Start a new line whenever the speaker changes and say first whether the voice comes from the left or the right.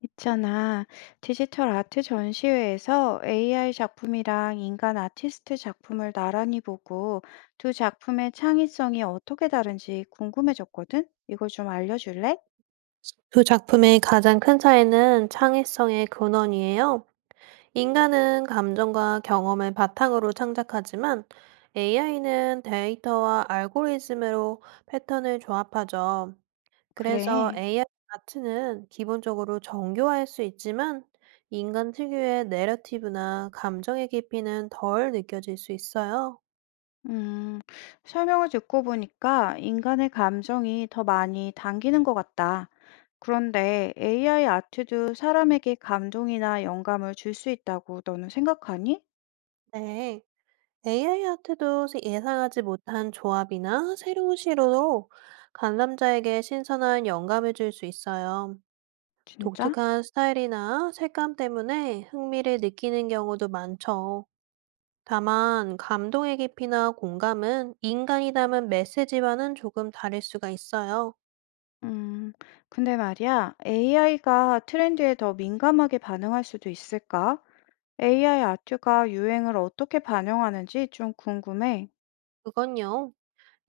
left: 있잖아. 디지털 아트 전시회에서 AI 작품이랑 인간 아티스트 작품을 나란히 보고 두 작품의 창의성이 어떻게 다른지 궁금해졌거든? 이걸 좀 알려줄래?
right: 두 작품의 가장 큰 차이는 창의성의 근원이에요. 인간은 감정과 경험을 바탕으로 창작하지만 AI는 데이터와 알고리즘으로 패턴을 조합하죠. 그래서
left: 그래.
right: AI 아트는 기본적으로 정교할 수 있지만 인간 특유의 내러티브나 감정의 깊이는 덜 느껴질 수 있어요.
left: 음, 설명을 듣고 보니까 인간의 감정이 더 많이 당기는 것 같다. 그런데 AI 아트도 사람에게 감동이나 영감을 줄 수 있다고 너는 생각하니?
right: 네. AI 아트도 예상하지 못한 조합이나 새로운 시도로 관람자에게 신선한 영감을 줄 수 있어요.
left: 진짜?
right: 독특한 스타일이나 색감 때문에 흥미를 느끼는 경우도 많죠. 다만, 감동의 깊이나 공감은 인간이 담은 메시지와는 조금 다를 수가 있어요.
left: 음, 근데 말이야, AI가 트렌드에 더 민감하게 반응할 수도 있을까? AI 아트가 유행을 어떻게 반영하는지 좀 궁금해.
right: 그건요.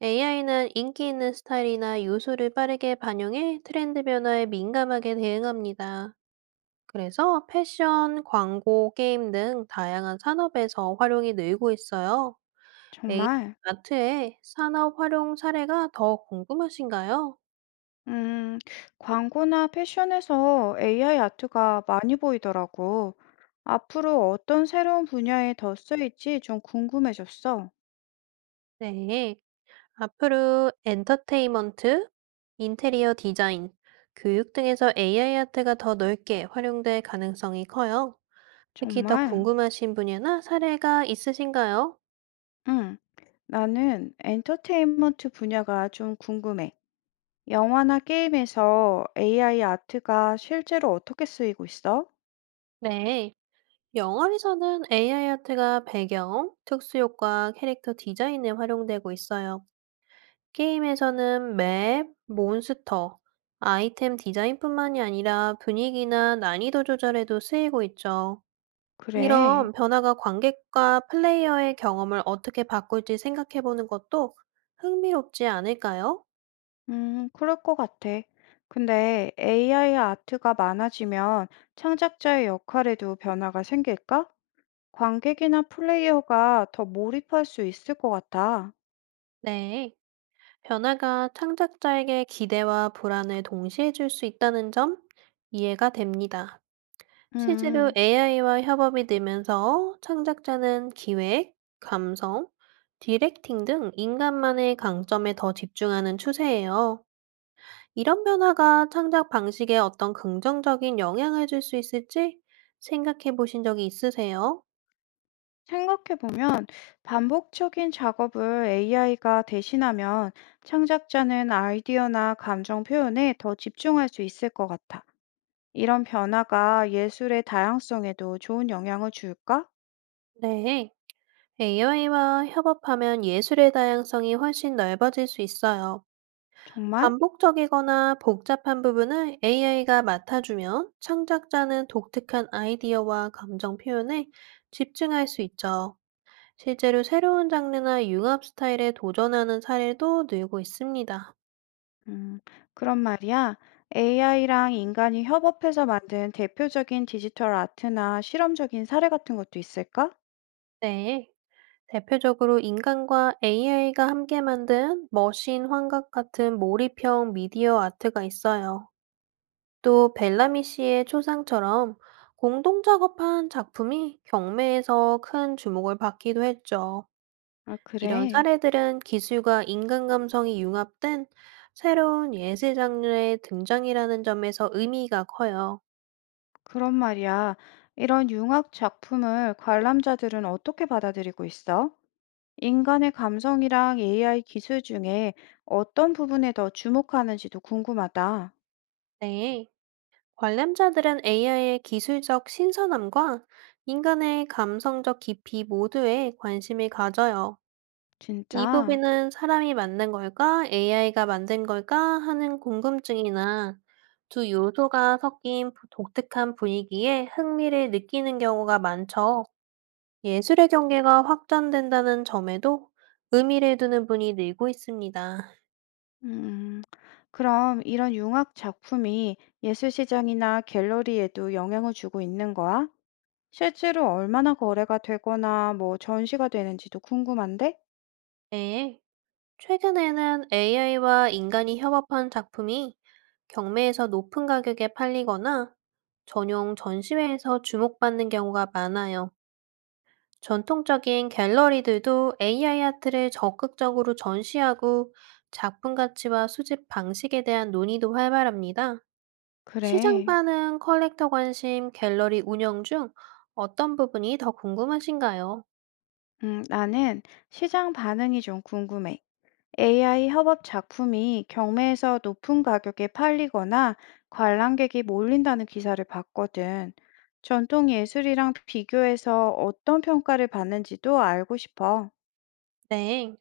right: AI는 인기 있는 스타일이나 요소를 빠르게 반영해 트렌드 변화에 민감하게 대응합니다. 그래서 패션, 광고, 게임 등 다양한 산업에서 활용이 늘고 있어요. AI
left: 정말.
right: 마트의 산업 활용 사례가 더 궁금하신가요?
left: 음, 광고나 패션에서 AI 아트가 많이 보이더라고. 앞으로 어떤 새로운 분야에 더 쓰일지 좀 궁금해졌어.
right: 네. 앞으로 엔터테인먼트, 인테리어 디자인, 교육 등에서 AI 아트가 더 넓게 활용될 가능성이 커요. 특히 더
left: 정말.
right: 궁금하신 분야나 사례가 있으신가요?
left: 응, 나는 엔터테인먼트 분야가 좀 궁금해. 영화나 게임에서 AI 아트가 실제로 어떻게 쓰이고 있어?
right: 네. 영화에서는 AI 아트가 배경, 특수효과, 캐릭터 디자인에 활용되고 있어요. 게임에서는 맵, 몬스터, 아이템 디자인뿐만이 아니라 분위기나 난이도 조절에도 쓰이고 있죠.
left: 그래.
right: 이런 변화가 관객과 플레이어의 경험을 어떻게 바꿀지 생각해보는 것도 흥미롭지 않을까요?
left: 그럴 것 같아. 근데 AI 아트가 많아지면 창작자의 역할에도 변화가 생길까? 관객이나 플레이어가 더 몰입할 수 있을 것 같아.
right: 네. 변화가 창작자에게 기대와 불안을 동시에 줄 수 있다는 점 이해가 됩니다. 실제로
left: 음,
right: AI와 협업이 늘면서 창작자는 기획, 감성, 디렉팅 등 인간만의 강점에 더 집중하는 추세예요. 이런 변화가 창작 방식에 어떤 긍정적인 영향을 줄 수 있을지 생각해 보신 적이 있으세요?
left: 생각해보면 반복적인 작업을 AI가 대신하면 창작자는 아이디어나 감정 표현에 더 집중할 수 있을 것 같아. 이런 변화가 예술의 다양성에도 좋은 영향을 줄까?
right: 네. AI와 협업하면 예술의 다양성이 훨씬 넓어질 수 있어요.
left: 정말?
right: 반복적이거나 복잡한 부분을 AI가 맡아주면 창작자는 독특한 아이디어와 감정 표현에 집중할 수 있죠. 실제로 새로운 장르나 융합 스타일에 도전하는 사례도 늘고 있습니다.
left: 음, 그런 말이야. AI랑 인간이 협업해서 만든 대표적인 디지털 아트나 실험적인 사례 같은 것도 있을까?
right: 네. 대표적으로 인간과 AI가 함께 만든 머신 환각 같은 몰입형 미디어 아트가 있어요. 또 벨라미 씨의 초상처럼 공동 작업한 작품이 경매에서 큰 주목을 받기도 했죠.
left: 아,
right: 이런
left: 그래.
right: 사례들은 기술과 인간 감성이 융합된 새로운 예술 장르의 등장이라는 점에서 의미가 커요.
left: 그런 말이야. 이런 융합 작품을 관람자들은 어떻게 받아들이고 있어? 인간의 감성이랑 AI 기술 중에 어떤 부분에 더 주목하는지도 궁금하다.
right: 네. 관람자들은 AI의 기술적 신선함과 인간의 감성적 깊이 모두에 관심을 가져요. 이
left: 진짜?
right: 부분은 사람이 만든 걸까, AI가 만든 걸까 하는 궁금증이나 두 요소가 섞인 독특한 분위기에 흥미를 느끼는 경우가 많죠. 예술의 경계가 확장된다는 점에도 의미를 두는 분이 늘고 있습니다.
left: 음, 그럼 이런 융합 작품이 예술 시장이나 갤러리에도 영향을 주고 있는 거야? 실제로 얼마나 거래가 되거나 뭐 전시가 되는지도 궁금한데?
right: 네, 최근에는 AI와 인간이 협업한 작품이 경매에서 높은 가격에 팔리거나 전용 전시회에서 주목받는 경우가 많아요. 전통적인 갤러리들도 AI 아트를 적극적으로 전시하고 작품 가치와 수집 방식에 대한 논의도 활발합니다. 시장
left: 그래.
right: 반응, 컬렉터 관심, 갤러리 운영 중 어떤 부분이 더 궁금하신가요?
left: 나는 시장 반응이 좀 궁금해. AI 협업 작품이 경매에서 높은 가격에 팔리거나 관람객이 몰린다는 기사를 봤거든. 전통 예술이랑 비교해서 어떤 평가를 받는지도 알고 싶어.
right: 네.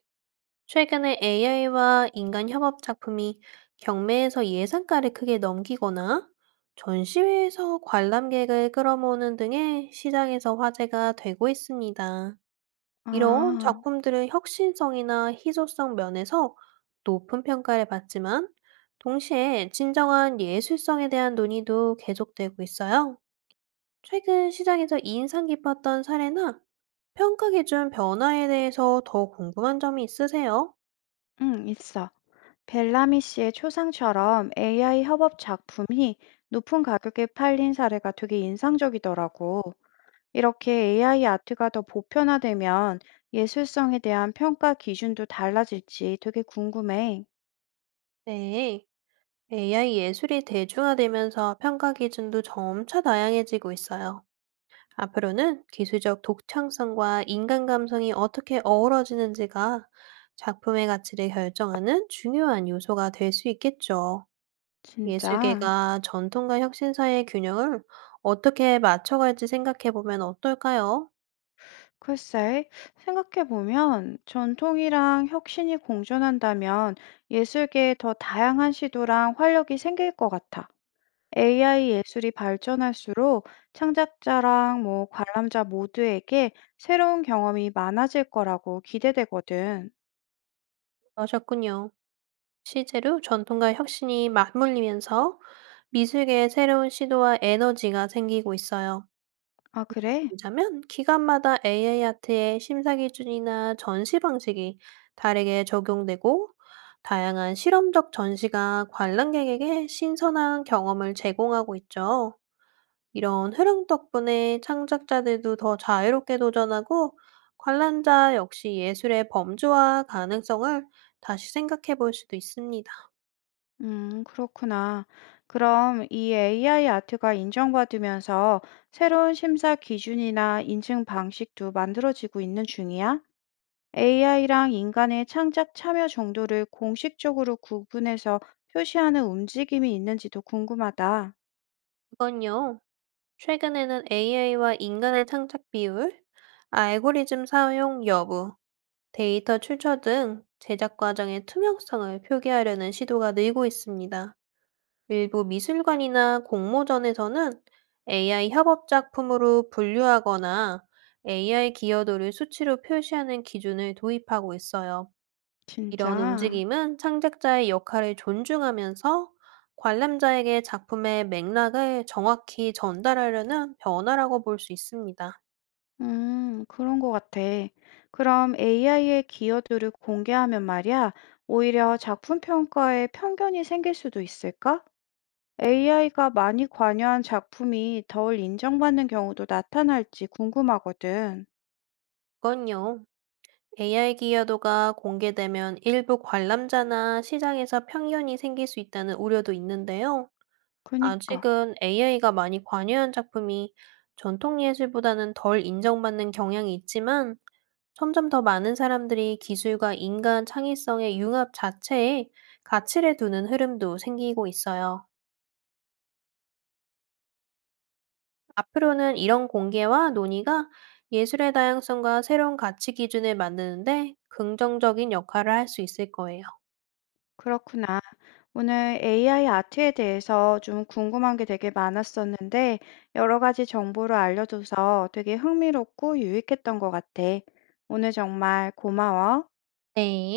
right: 최근에 AI와 인간 협업 작품이 경매에서 예상가를 크게 넘기거나 전시회에서 관람객을 끌어모으는 등의 시장에서 화제가 되고 있습니다. 이런
left: 아,
right: 작품들은 혁신성이나 희소성 면에서 높은 평가를 받지만 동시에 진정한 예술성에 대한 논의도 계속되고 있어요. 최근 시장에서 인상 깊었던 사례나 평가 기준 변화에 대해서 더 궁금한 점이 있으세요?
left: 응, 있어. 벨라미 씨의 초상처럼 AI 협업 작품이 높은 가격에 팔린 사례가 되게 인상적이더라고. 이렇게 AI 아트가 더 보편화되면 예술성에 대한 평가 기준도 달라질지 되게 궁금해.
right: 네, AI 예술이 대중화되면서 평가 기준도 점차 다양해지고 있어요. 앞으로는 기술적 독창성과 인간 감성이 어떻게 어우러지는지가 작품의 가치를 결정하는 중요한 요소가 될 수 있겠죠.
left: 진짜.
right: 예술계가 전통과 혁신 사이의 균형을 어떻게 맞춰갈지 생각해 보면 어떨까요?
left: 글쎄, 생각해보면 전통이랑 혁신이 공존한다면 예술계에 더 다양한 시도랑 활력이 생길 것 같아. AI 예술이 발전할수록 창작자랑 뭐 관람자 모두에게 새로운 경험이 많아질 거라고 기대되거든.
right: 러셨군요. 실제로 전통과 혁신이 맞물리면서 미술계의 새로운 시도와 에너지가 생기고 있어요.
left: 아, 그래?
right: 왜냐면 기관마다 AI 아트의 심사 기준이나 전시 방식이 다르게 적용되고 다양한 실험적 전시가 관람객에게 신선한 경험을 제공하고 있죠. 이런 흐름 덕분에 창작자들도 더 자유롭게 도전하고 관람자 역시 예술의 범주와 가능성을 다시 생각해 볼 수도 있습니다.
left: 그렇구나. 그럼 이 AI 아트가 인정받으면서 새로운 심사 기준이나 인증 방식도 만들어지고 있는 중이야? AI랑 인간의 창작 참여 정도를 공식적으로 구분해서 표시하는 움직임이 있는지도 궁금하다.
right: 이건요, 최근에는 AI와 인간의 창작 비율, 알고리즘 사용 여부, 데이터 출처 등 제작 과정의 투명성을 표기하려는 시도가 늘고 있습니다. 일부 미술관이나 공모전에서는 AI 협업 작품으로 분류하거나 AI 기여도를 수치로 표시하는 기준을 도입하고 있어요. 이런
left: 진짜.
right: 움직임은 창작자의 역할을 존중하면서 관람자에게 작품의 맥락을 정확히 전달하려는 변화라고 볼 수 있습니다.
left: 그런 것 같아. 그럼 AI의 기여도를 공개하면 말이야, 오히려 작품 평가에 편견이 생길 수도 있을까? AI가 많이 관여한 작품이 덜 인정받는 경우도 나타날지 궁금하거든.
right: 이건요, AI 기여도가 공개되면 일부 관람자나 시장에서 편견이 생길 수 있다는 우려도 있는데요.
left: 그니까,
right: 아직은 AI가 많이 관여한 작품이 전통 예술보다는 덜 인정받는 경향이 있지만 점점 더 많은 사람들이 기술과 인간 창의성의 융합 자체에 가치를 두는 흐름도 생기고 있어요. 앞으로는 이런 공개와 논의가 예술의 다양성과 새로운 가치 기준을 만드는데 긍정적인 역할을 할 수 있을 거예요.
left: 그렇구나. 오늘 AI 아트에 대해서 좀 궁금한 게 되게 많았었는데, 여러 가지 정보를 알려줘서 되게 흥미롭고 유익했던 것 같아. 오늘 정말 고마워.
right: 네.